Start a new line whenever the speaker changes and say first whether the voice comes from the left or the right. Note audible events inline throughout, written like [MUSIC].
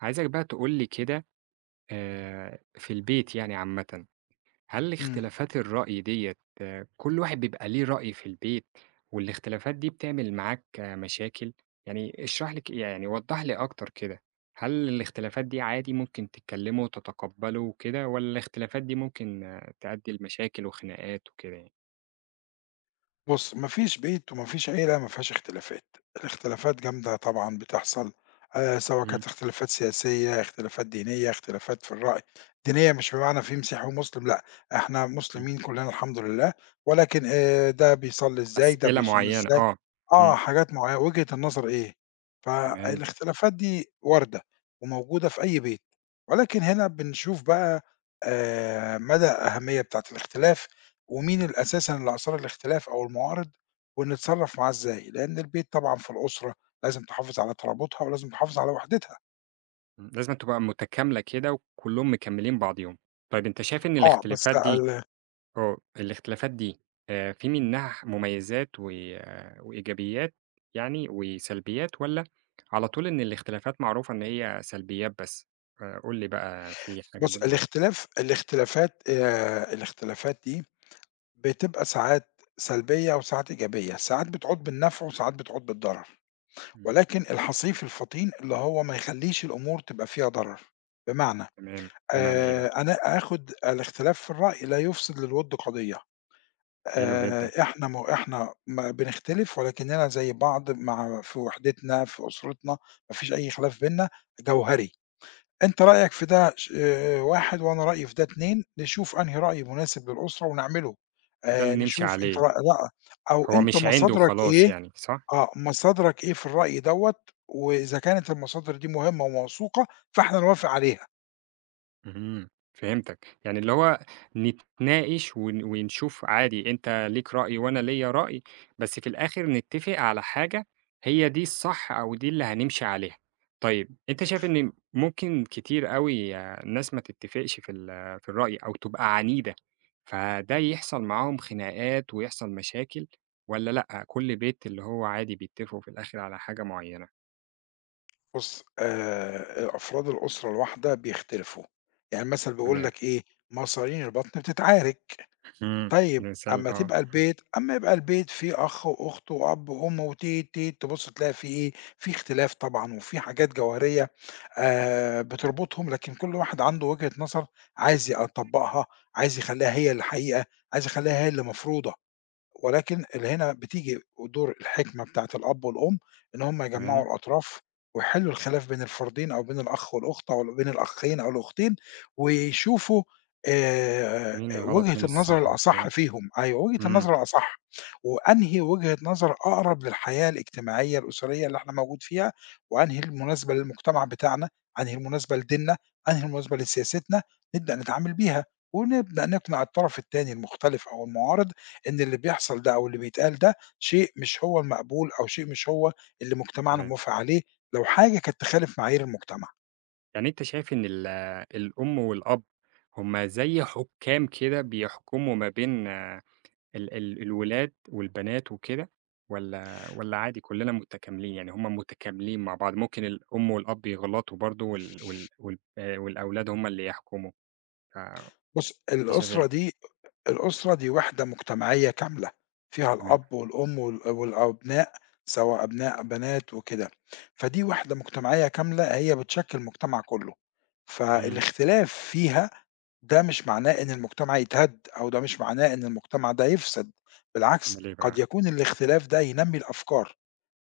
right: عايزك بقى تقول لي كده، في البيت يعني عامةً، هل
left: إمم.
right: اختلافات الرأي ديّة كل واحد بيبقى ليه رأي في البيت، والاختلافات دي بتعمل معاك مشاكل؟ يعني اشرح لي ك يعني وضّح لي أكتر كده، هل الاختلافات دي عادي ممكن تتكلموا وتتقبلوا وكده، والّا الاختلافات دي ممكن تأدي لمشاكل وخناقات وكده يعني؟
left: بُص، ما فيش بيت وما فيش عيلة ما فيهاش اختلافات، الاختلافات جامدة طبعًا بتحصل، سواء
right: إمم.
left: كانت اختلافات سياسية، اختلافات دينية، اختلافات في الرأي، دينية مش بمعنى في مسيحي ومسلم لأ، إحنا
right: إمم.
left: مسلمين كلنا الحمد لله، ولكن ده بيصلّي إزاي، ده
right: أسئلة
left: بيصوم
right: معينة
left: إزاي،
right: آه.
left: آه،
right: إمم.
left: حاجات معيّنة، وجهة النظر إيه،
right: تمام.
left: فالاختلافات دي واردة وموجودة في أي بيت، ولكن هنا بنشوف بقى مدى الأهمية بتاعة الاختلاف ومين أساسًا اللي أثار الاختلاف أو المعارض، ونتصرّف معاه إزاي، لإن البيت طبعًا في الأسرة لازم تحافظ على ترابطها ولازم تحافظ على وحدتها.
right: إمم، لازمًا تبقى متكاملة كده وكلّهم مكملين بعضيهم. طيب أنت شايف إن
left: آه، بس
right: الاختلافات دي
left: ال
right: الاختلافات دي في منها مميزات و وإيجابيات يعني وسلبيات، والّا على طول إن الاختلافات معروفة إن هي سلبيات بس؟ فقُل لي بقى في حاجة
left: بُص
right: بينهم والّا لأ؟
left: الاختلاف الاختلافات آآ، الاختلافات دي بتبقى ساعات سلبية وساعات إيجابية، ساعات بتعود بالنفع وساعات بتعود بالضرر،
right: إمم.
left: ولكن الحصيف الفطين اللي هو ما يخلّيش الأمور تبقى فيها ضرر، بمعنى
right: تمام. بمعنى إيه بقى؟
left: أنا آخُد الاختلاف في الرأي لا يفسد للوِد قضية.
right: حلو جدًا.
left: إحنا ما هو إحنا ما بنختلف ولكننا زي بعض مع في وحدتنا، في أسرتنا، ما فيش أي خلاف بيننا جوهري. أنت رأيك في ده ش 1 وأنا رأيي في ده 2، نشوف أنهي رأي مناسب للأسرة ونعمله.
right: وده اللي نمشي
left: نشوف أنت
right: عليه.
left: رأ لأ، أو
right: هو
left: أنت
right: مش عِند
left: مصادرك
right: وخلاص
left: إيه
right: يعني، صح؟
left: آه، مصادرك إيه في الرأي دوّة وإذا كانت المصادر دي مهمة وموثوقة، فإحنا نوافق عليها.
right: اهم، فهمتك، يعني اللي هو نتناقش ونشوف عادي أنت ليك رأي وأنا ليّا رأي، بس في الآخر نتفق على حاجة هي دي الصح أو دي اللي هنمشي عليها. طيب أنت شايف إن ممكن كتير أوي ناس ما تتفقش في الرأي أو تبقى عنيدة، فده يحصل معاهم خناقات ويحصل مشاكل، والّا لأ، كل بيت اللي هو عادي بيتفقوا في الآخر على حاجة معينة؟
left: بُص، أفراد الأسرة الواحدة بيختلفوا، يعني المثل بيقول
right: تمام.
left: لك إيه، مصارين البطن بتتعارك،
right: إمم.
left: طيب
right: مثال آه.
left: أمّا يبقى البيت فيه أخ وأخت وأب وأم وتيت، تيت، تبُص تلاقي في إيه، في اختلاف طبعًا وفي حاجات جوهرية بتربطهم، لكن كل واحد عنده وجهة نظر عايز يطبّقها، عايز يخلّيها هي الحقيقة، عايز يخلّيها هي اللي مفروضة. ولكن اللي هنا بتيجي دور الحكمة بتاعة الأب والأم إن هم
right: تمام.
left: يجمّعوا الأطراف ويحلّوا الخلاف بين الفردين أو بين الأخ والأخت أو بين الأخين أو الأختين ويشوفوا آآ
right: مين الغلط
left: وجهة
right: مين
left: النظر
right: الصح وكده؟
left: الأصح فيهم، أيوه، وجهة
right: إمم.
left: النظر الأصح، وأنهي وجهة نظر أقرب للحياة الاجتماعية الأسرية اللي إحنا موجود فيها، وأنهي المناسبة للمجتمع بتاعنا، أنهي المناسبة لديننا، أنهي المناسبة لسياستنا، نبدأ نتعامل بيها ونبدأ نقنع الطرف التاني المختلف أو المعارض إن اللي بيحصل ده أو اللي بيتقال ده شيء مش هو المقبول أو شيء مش هو اللي مجتمعنا
right: تمام.
left: موافق عليه، لو حاجة كانت تخالف معايير المجتمع.
right: يعني أنت شايف إن الأم والأب هُم زي حُكّام كده بيحكموا ما بين ال ال الولاد والبنات وكده، والّا عادي كُلّنا متكاملين، يعني هُم متكاملين مع بعض، ممكن الأم والأب يغلطوا برضه والأولاد هُم اللي يحكموا. فأنت
left: بُص،
right: شايف إيه؟
left: الأسرة دي وحدة مجتمعية كاملة، فيها
right: تمام.
left: الأب والأم والأبناء، سواء أبناء، بنات وكده، فدي وحدة مجتمعية كاملة هي بتشكل المجتمع كله،
right: إمم.
left: فالاختلاف فيها ده مش معناه إن المجتمع يتهد أو ده مش معناه إن المجتمع ده يفسد، بالعكس
right: أُمّال إيه بقى؟
left: قد يكون الاختلاف ده ينمي الأفكار.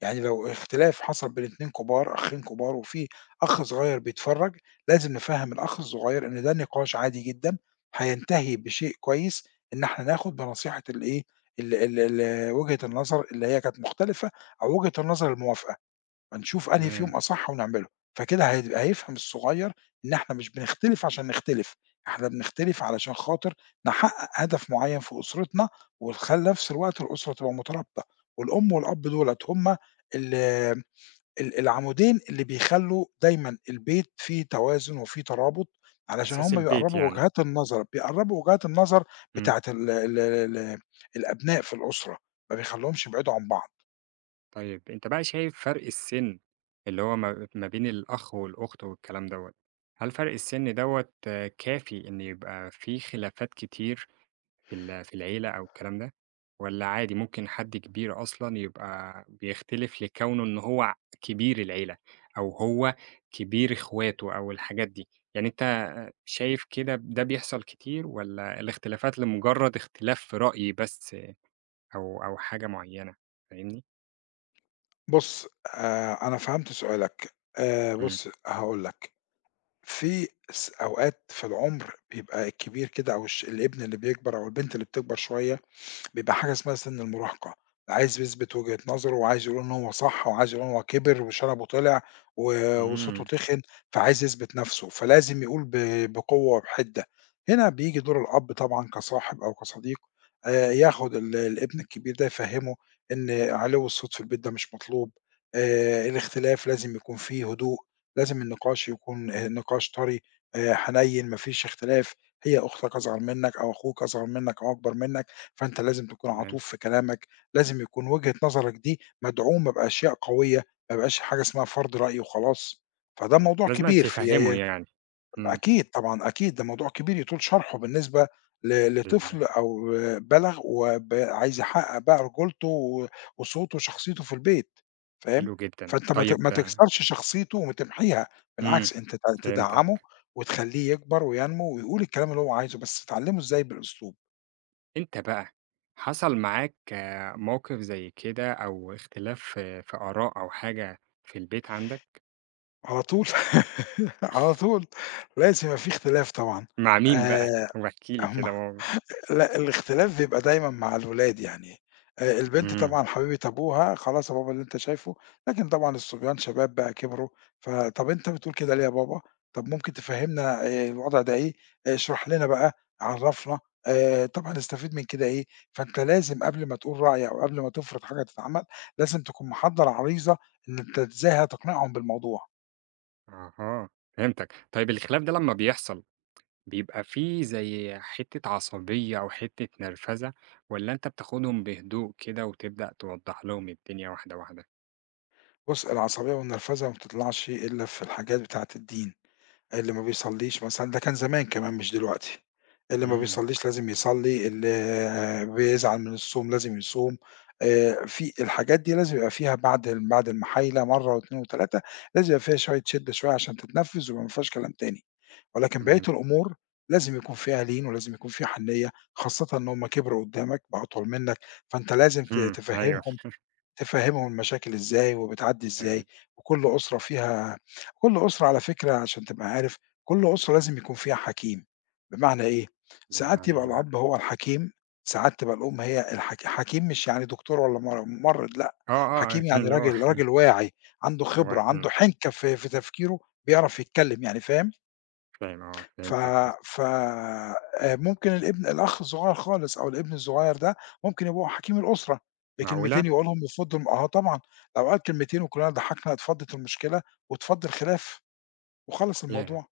left: يعني لو اختلاف حصل بين 2 كبار، أخين كبار وفي أخ صغير بيتفرّج، لازم نفهّم الأخ الصغير إن ده نقاش عادي جدًا، هينتهي بشيء كويس إن إحنا ناخد بنصيحة الإيه، ال ال ال وجهة النظر اللي هي كانت مختلفة أو وجهة النظر الموافقة. هنشوف أنهي
right: تمام،
left: فيهم أصح ونعمله، فكده هيبقى هيفهم الصغير إن إحنا مش بنختلف عشان نختلف، إحنا بنختلف علشان خاطر نحقق هدف معين في أسرتنا نفس الوقت الأسرة تبقى مترابطة، والأم والأب دُولة هم ال ال العمودين اللي بيخلّوا دايمًا البيت فيه توازن وفيه ترابط، علشان
right: أساس
left: هم
right: البيت
left: بيقرّبوا
right: يعني.
left: وجهات النظر
right: إمم.
left: بتاعة ال ال ال الأبناء في الأسرة، ما بيخلّوهمش يبعدوا عن بعض.
right: طيب أنت بقى شايف فرق السِن اللي هو ما بين الأخ والأخت والكلام دوّة، هل فرق السِن دوّة كافي إن يبقى في خلافات كتير في العيلة أو الكلام ده، والّا عادي ممكن حد كبير أصلًا يبقى بيختلف لكونه إن هو كبير العيلة أو هو كبير إخواته أو الحاجات دي؟ يعني أنت شايف كده ده بيحصل كتير، والّا الاختلافات لمجرد اختلاف في رأي بس أو حاجة معيّنة؟ فاهمني؟
left: بُص، أنا فهمت سؤالك.
right: إمم.
left: بُص، هاقول لك، في س أوقات في العُمر بيبقى الكبير كده أو الابن اللي بيكبر أو البنت اللي بتكبر شوية بيبقى حاجة اسمها سِن المراهقة، عايز يثبت وجهة نظره وعايز يقول إن هو صح وعايز يقول إن هو كِبِر وشنبه طلع و وصوته
right: إمم.
left: تخِن، فعايز يثبت نَفْسه، فلازم يقول بقوة وبحِدّة. هنا بييجي دور الأب طبعًا كصاحب أو كصديق ياخُد الابن الكبير ده يفهِّمه إن عِلِو الصوت في البيت ده مش مطلوب، الاختلاف لازم يكون فيه هدوء، لازم النقاش يكون نقاش طَري، حنيّن ما فيش اختلاف، هي أختك أصغر منّك أو أخوك أصغر منّك أو أكبر منّك، فأنت لازم تكون
right: تمام.
left: عطوف في كلامك، لازم يكون وجهة نظرك دي مدعومة بأشياء قوية، ما يبقاش حاجة اسمها فرض رأي وخلاص، فده
right: إمم،
left: موضوع
right: لازمًا
left: كبير
right: تفهّمه
left: في
right: يعني. إمم.
left: أكيد طبعًا، أكيد ده موضوع كبير يطول شرحه بالنسبة
right: لل
left: لطفل أو بَلَغ وب عايز يحقق بقى رجولته وصوته وشخصيته في البيت، فاهم؟
right: حلو جدًا.
left: فأنت
right: طيب
left: ما تكسرش شخصيته وتمحيها،
right: إمم،
left: بالعكس أنت تدعمه
right: فهمتك.
left: وتخليه يكبر وينمو ويقول الكلام اللي هو عايزه، بس تعلمه إزاي بالأسلوب.
right: أنت بقى حصل معاك موقف زي كده أو اختلاف في آراء أو حاجة في البيت عندك؟
left: على طول، [LAUGHS] على طول، لازم يبقى في اختلاف طبعًا،
right: مع مين بقى؟
left: آآ
right: واحكِ لي
left: هم
right: كده
left: لأ الاختلاف بيبقى دايمًا مع الولاد يعني، البنت
right: إمم.
left: طبعًا حبيبة أبوها، خلاص يا بابا اللي أنت شايفه، لكن طبعًا الصبيان شباب بقى كبروا، فطَب أنت بتقول كده ليه يا بابا؟ طَب ممكن تفهّمنا الوضع ده إيه؟ آه، اشرح لنا بقى، عرّفنا، طَب هنستفيد من كده إيه؟ فأنت لازم قبل ما تقول رأي أو قبل ما تفرض حاجة تتعمل، لازم تكون محضّر عريزة إن أنت إزاي هتقنعهم بالموضوع.
right: أها، فهمتك. طيب الخلاف ده لمّا بيحصل بيبقى في زي حتّة عصبية أو حتّة نرفزة، والّا أنت بتاخدهم بهدوء كده وتبدأ توضّح لهم الدنيا واحدة واحدة؟
left: بُص، العصبية والنرفزة ما بتطلعش إلا في الحاجات بتاعة الدين، اللي ما بيصلّيش مثلًا ده كان زمان كمان مش دلوقتي، اللي ما
right: إمم.
left: بيصلّيش لازم يصلّي، اللي آه، بيزعل من الصوم لازم يصوم، في الحاجات دي لازم يبقى فيها بعد المحايلة مرّة و2 و3 لازم يبقى فيها شوية شِدّة شوية عشان تتنفّذ وما فيهاش كلام تاني، ولكن بقية
right: تمام.
left: الأمور لازم يكون فيها لين ولازم يكون فيها حنيّة، خاصةً إن هُم كبروا قدّامك بقى أطول منك، فأنت لازم ت
right: إمم. أيوه.
left: تفهّمهم المشاكل إزاي وبتعدّي
right: آآ،
left: إزاي، وكل أسرة فيها كل أسرة على فكرة عشان تبقى عارف، كل أسرة لازم يكون فيها حكيم، بمعنى إيه، ساعات
right: بمعنى
left: يبقى
right: إيه بقى؟
left: الأب هو الحكيم، ساعات تبقى الأم هي حكيم مش يعني دكتور والّا ممرّض لأ، حكيم
right: [LAUGHS]
left: يعني
right: اللي هو
left: راجل واعي، عنده خبرة،
right: إمم.
left: عنده حنكة في تفكيره، بيعرف يتكلّم يعني فاهم؟
right: فاهم آه،
left: ف
right: فهمتك قصدك.
left: ف ممكن الأخ الصغير خالص أو الابن الصغير ده ممكن يبقوا حكيم الأسرة،
right: معقولة!
left: بكلمتين يقولهم يفضّوا آه طبعًا، لو قال كلمتين وكلنا ضحكنا اتفضّت المشكلة واتفضّ الخلاف وخلّص
right: ياه!
left: الموضوع.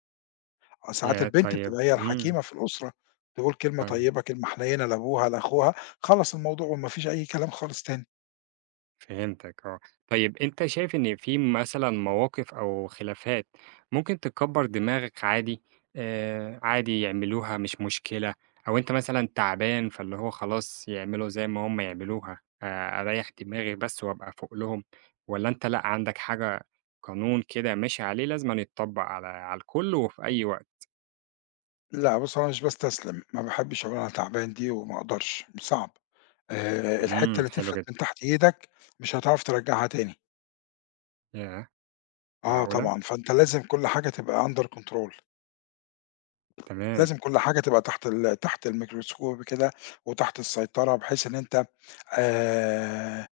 left: آه ساعات
right: ياه!
left: البنت
right: طيب
left: بتبقى هي
right: إمم.
left: الحكيمة في الأسرة، تقول كلمة
right: طيب.
left: طيبة، كلمة حنينة لأبوها، لأخوها، خلّص الموضوع وما فيش أي كلام خالص تاني.
right: فهمتك آه. طيب أنت شايف إن في مثلًا مواقف أو خلافات ممكن تكبّر دماغك عادي، عادي يعملوها مش مشكلة، أو أنت مثلًا تعبان فاللي هو خلاص يعملوا زي ما هم يعملوها، أريّح دماغي بس وأبقى فوق لهم، والّا أنت لأ عندك حاجة قانون كده ماشي عليه لازمًا يتطبّق على الكل وفي أي وقت؟
left: لأ بُص أنا مش باستسلم، ما باحبش أقول أنا تعبان دي وما أقدرش، صعب. الحتّة
right: إمم،
left: اللي
right: حلو
left: تفلت
right: جدًا.
left: من تحت إيدك مش هتعرف ترجّعها تاني.
right: ياه
left: آه
right: معقولة!
left: طبعًا، فأنت لازم كل حاجة تبقى under control،
right: تمام.
left: لازم كل حاجة تبقى تحت تحت الميكروسكوب كده وتحت السيطرة، بحيث إن أنت آآ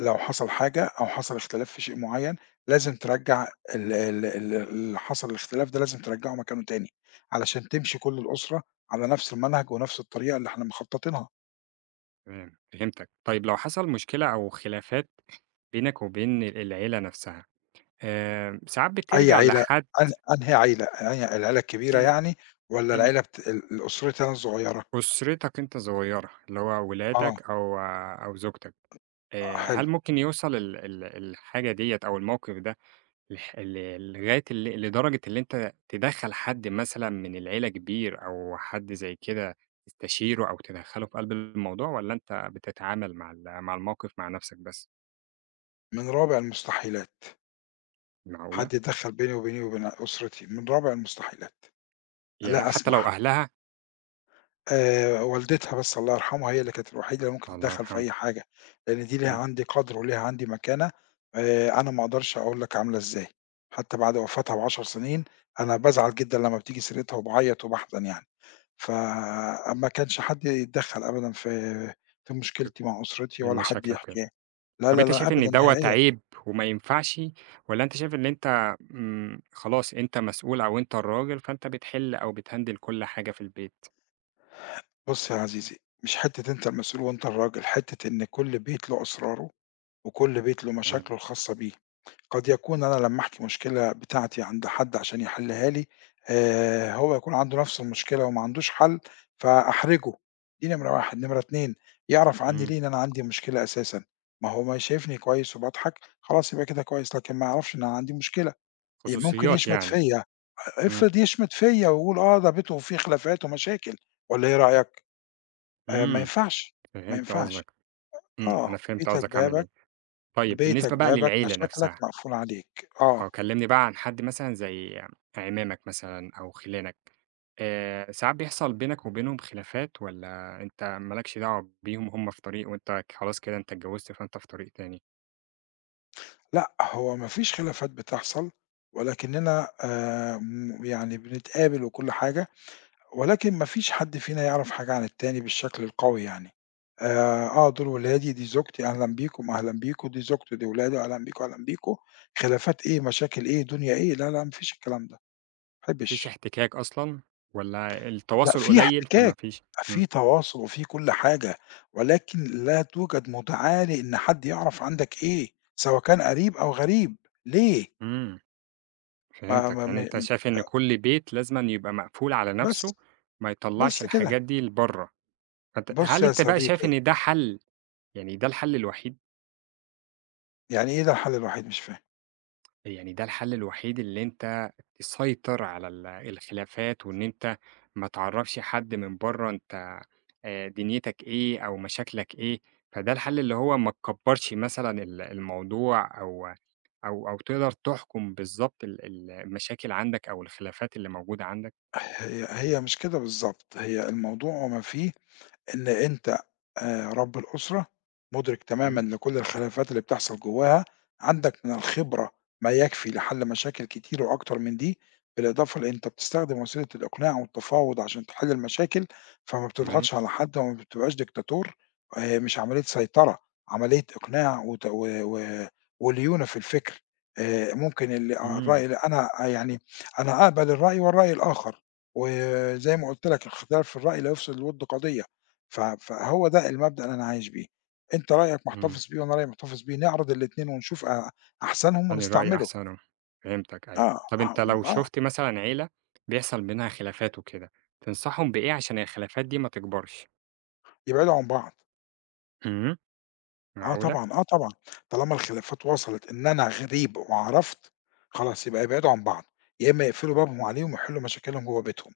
left: لو حصل حاجة أو حصل اختلاف في شيء معيّن، لازم ترجّع ال ال ال اللي حصل الاختلاف ده لازم ترجّعه مكانه تاني، علشان تمشي كل الأسرة على نفس المنهج ونفس الطريقة اللي إحنا مخططينها.
right: تمام، فهمتك. طيب لو حصل مشكلة أو خلافات بينك وبين العيلة نفسها، ساعات
left: أي
right: بترجع
left: عيلة
right: لحد
left: أنهي عيلة، أنهي العيلة
right: آآ
left: الكبيرة يعني والّا
right: ال
left: العيلة بت ال أسرتي أنا الصغيرة؟
right: أسرتك أنت صغيرة، اللي هو
left: آه،
right: ولادك أو أو زوجتك.
left: حلو،
right: هل ممكن يوصل ال ال الحاجة ديّة أو الموقف ده لح ل لغاية لدرجة اللي أنت تدخّل حد مثلًا من العيلة كبير أو حد زي كده تستشيره أو تدخّله في قلب الموضوع، والّا أنت بتتعامل مع مع الموقف مع نفسك بس؟
left: من رابع المستحيلات.
right: معقولة؟
left: حد يتدخّل بيني وبين أسرتي، من رابع المستحيلات،
right: ياه!
left: لا
right: حتى لو
left: أسمح.
right: أهلها؟
left: والدتها بس الله يرحمها هي اللي كانت الوحيدة اللي ممكن
right: الله
left: تتدخّل في
right: يرحمها.
left: أي حاجة، لإن دي ليها
right: إمم.
left: عندي قدْر وليها عندي مكانة أنا ما أقدرش أقول لك عاملة إزاي، حتى بعد وفاتها ب10 سنين أنا بازعل جدًا لمّا بتيجي سيرتها وباعيّط وباحزن يعني، فما كانش حد يتدخّل أبدًا في مشكلتي مع أسرتي
right: من
left: ولا حد
right: مشاكلك وكده.
left: يحكي لا،
right: طب
left: لا،
right: أنت
left: لا
right: شايف
left: أبدًا
right: إن دوّة
left: نهائيًا.
right: عيب وما ينفعش، والّا أنت شايف إن أنت إمم، خلاص أنت مسؤول أو أنت الراجل فأنت بتحِل أو بتهندل كل حاجة في البيت؟
left: بُص يا عزيزي، مش حتّة أنت المسؤول وأنت الراجل، حتّة إن كل بيت له أسراره وكل بيت له
right: تمام.
left: مشاكله الخاصة بيه. قد يكون أنا لمّا أحكي مشكلة بتاعتي عند حد عشان يحلّها لي، هو يكون عنده نفس المشكلة وما عندوش حَل، فأحرجه، دي نمرة 1. نمرة 2 يعرف عنّي
right: إمم،
left: ليه إن أنا عندي مشكلة أساسًا، ما هو ما شايفني كويس وباضحك، خلاص يبقى كده كويس، لكن ما يعرفش إن أنا عندي مشكلة، ممكن
right: خصوصيات
left: يشمت
right: يعني.
left: فيّا،
right: إمم.
left: افرض يشمت فيّا ويقول آه ده بيته فيه خلافات ومشاكل والّا إيه رأيك؟ ما
right: إمم،
left: ينفعش، ما
right: فهمت
left: ينفعش،
right: قصدك. إمم، أنا
left: آه،
right: فهمت
left: بيتك
right: قصدك عامل إيه.
left: بابك،
right: طيب
left: بيتك
right: بالنسبة بقى
left: بابك،
right: للعيلة
left: مشاكلك
right: نفسها،
left: مقفول عليك، آه،
right: آه، كلّمني بقى عن حد مثلًا زي عمامك مثلًا أو خِلانك، ساعات بيحصل بينك وبينهم خلافات، والّا أنت ما لكش دعوة بيهم هُم في طريق وأنت خلاص كده أنت اتجوّزت فأنت في طريق تاني،
left: لأ هو ما فيش خلافات بتحصل، ولكننا م يعني بنتقابل وكل حاجة، ولكن ما فيش حد فينا يعرف حاجة عن التاني بالشكل القوي يعني، آه دول ولادي، دي زوجتي، أهلًا بيكم، أهلًا بيكم، دي زوجتي، دي ولادي، أهلًا بيكم، أهلًا بيكم، خلافات إيه، مشاكل إيه، دنيا إيه، لا، لا ما فيش الكلام ده، ما
right: ما فيش
left: أحبش.
right: احتكاك أصلًا والّا
left: لأ،
right: التواصل
left: في
right: قليل فما
left: احتكاك،
right: فيش؟ إمم.
left: في تواصل وفي كل حاجة، ولكن لا توجد مُدعاة لإن حد يعرف عندك إيه، سواء كان قريب أو غريب، ليه؟
right: إمم،
left: ما
right: فهمتك.
left: ما م
right: يعني أنت
left: م
right: شايف إن كل بيت لازمًا يبقى مقفول على
left: بس،
right: نَفْسه ما يطلّعش
left: بس كده.
right: الحاجات دي لبرّه، فأنت
left: بُص
right: هل
left: يا
right: أنت بقى شايف
left: صديقي،
right: إن ده حَل، يعني ده الحَل الوحيد؟
left: يعني إيه ده الحل الوحيد؟ مش فاهم.
right: يعني ده الحل الوحيد اللي أنت تسيطر على الخلافات وإن أنت ما تعرّفش حد من برّه أنت دنيتك إيه أو مشاكلك إيه، فده الحل اللي هو ما تكبّرش مثلًا الموضوع أو أو تقدر تحكُم بالضبط ال ال المشاكل عندك أو الخلافات اللي موجودة عندك.
left: هي مش كده بالضبط، هي الموضوع وما فيه إن أنت رب الأسرة، مُدرِك تمامًا
right: إمم.
left: لكل الخلافات اللي بتحصل جواها، عندك من الخبرة ما يكفي لحل مشاكل كتير وأكتر من دي، بالإضافة لأنت بتستخدم وسيلة الإقناع والتفاوض عشان تحل المشاكل، فما
right: تمام.
left: بتضغطش على حد وما بتبقاش ديكتاتور، مش عملية سيطرة، عملية إقناع وت و و وليونة في الفكر، ممكن ال آه،
right: إمم.
left: الرأي اللي أنا آه، يعني أنا أقبل الرأي والرأي الآخر، وزي ما قُلت لك الاختلاف في الرأي لا يفسد الوِد قضية. فهو ده المبدأ اللي أنا عايش بيه، أنت رأيك
right: إمم.
left: محتفظ بيه وأنا رأيي محتفظ بيه، نعرض الاتنين ونشوف أحسنهم
right: أنهي الرأي
left: ونستعمله،
right: أحسن أهو. فهمتك أيوه.
left: آه،
right: طب
left: آه،
right: أنت لو
left: م آه،
right: شُفت مثلًا عيلة بيحصل بينها خلافات وكده، تنصحهم بإيه عشان الخلافات دي ما تكبرش؟
left: يبعدوا عن بعض،
right: إمم.
left: آه
right: معقولة!
left: طبعًا، آه طبعًا، طالما الخلافات وصلت إن أنا غريب وعرفت، خلاص يبقى يبعدوا عن بعض، يا إما يقفلوا بابهم عليهم ويحلوا مشاكلهم جوّه بيتهم،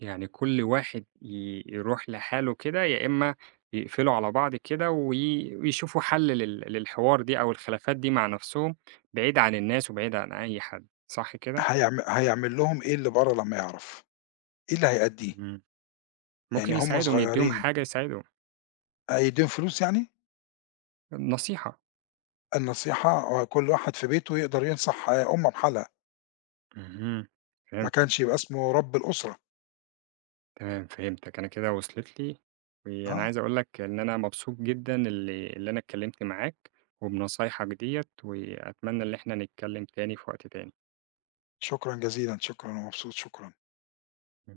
right: يعني كل واحد يروح لحاله كده، يا إما يقفلوا على بعض كده ويشوفوا حل للحوار دي أو الخلافات دي مع نفسهم، بعيد عن الناس وبعيد عن أي حد، صح كده؟
left: هيعمل لهم إيه اللي برّه لمّا يعرف؟ إيه اللي هيأديه؟
right: اهم. ممكن
left: يعني هُم
right: يساعدهم، يدّيهم
left: صغيرين
right: حاجة يساعدهم،
left: أيديهم فلوس يعني؟
right: نصيحة.
left: النصيحة هو كل واحد في بيته يقدر ينصح آه، أمه بحالها،
right: اهم،
left: ما
right: فهمتك.
left: كانش يبقى اسمه رب الأسرة.
right: تمام، فهمتك، أنا كده وصلت لي، وأنا
left: آه،
right: عايز أقول لك إن أنا مبسوط جدًا اللي أنا اتكلمت معاك، وبنصايحك ديّة، وأتمنى إن إحنا نتكلم تاني في وقت تاني.
left: شكرًا جزيلًا، شكرًا، أنا مبسوط، شكرًا.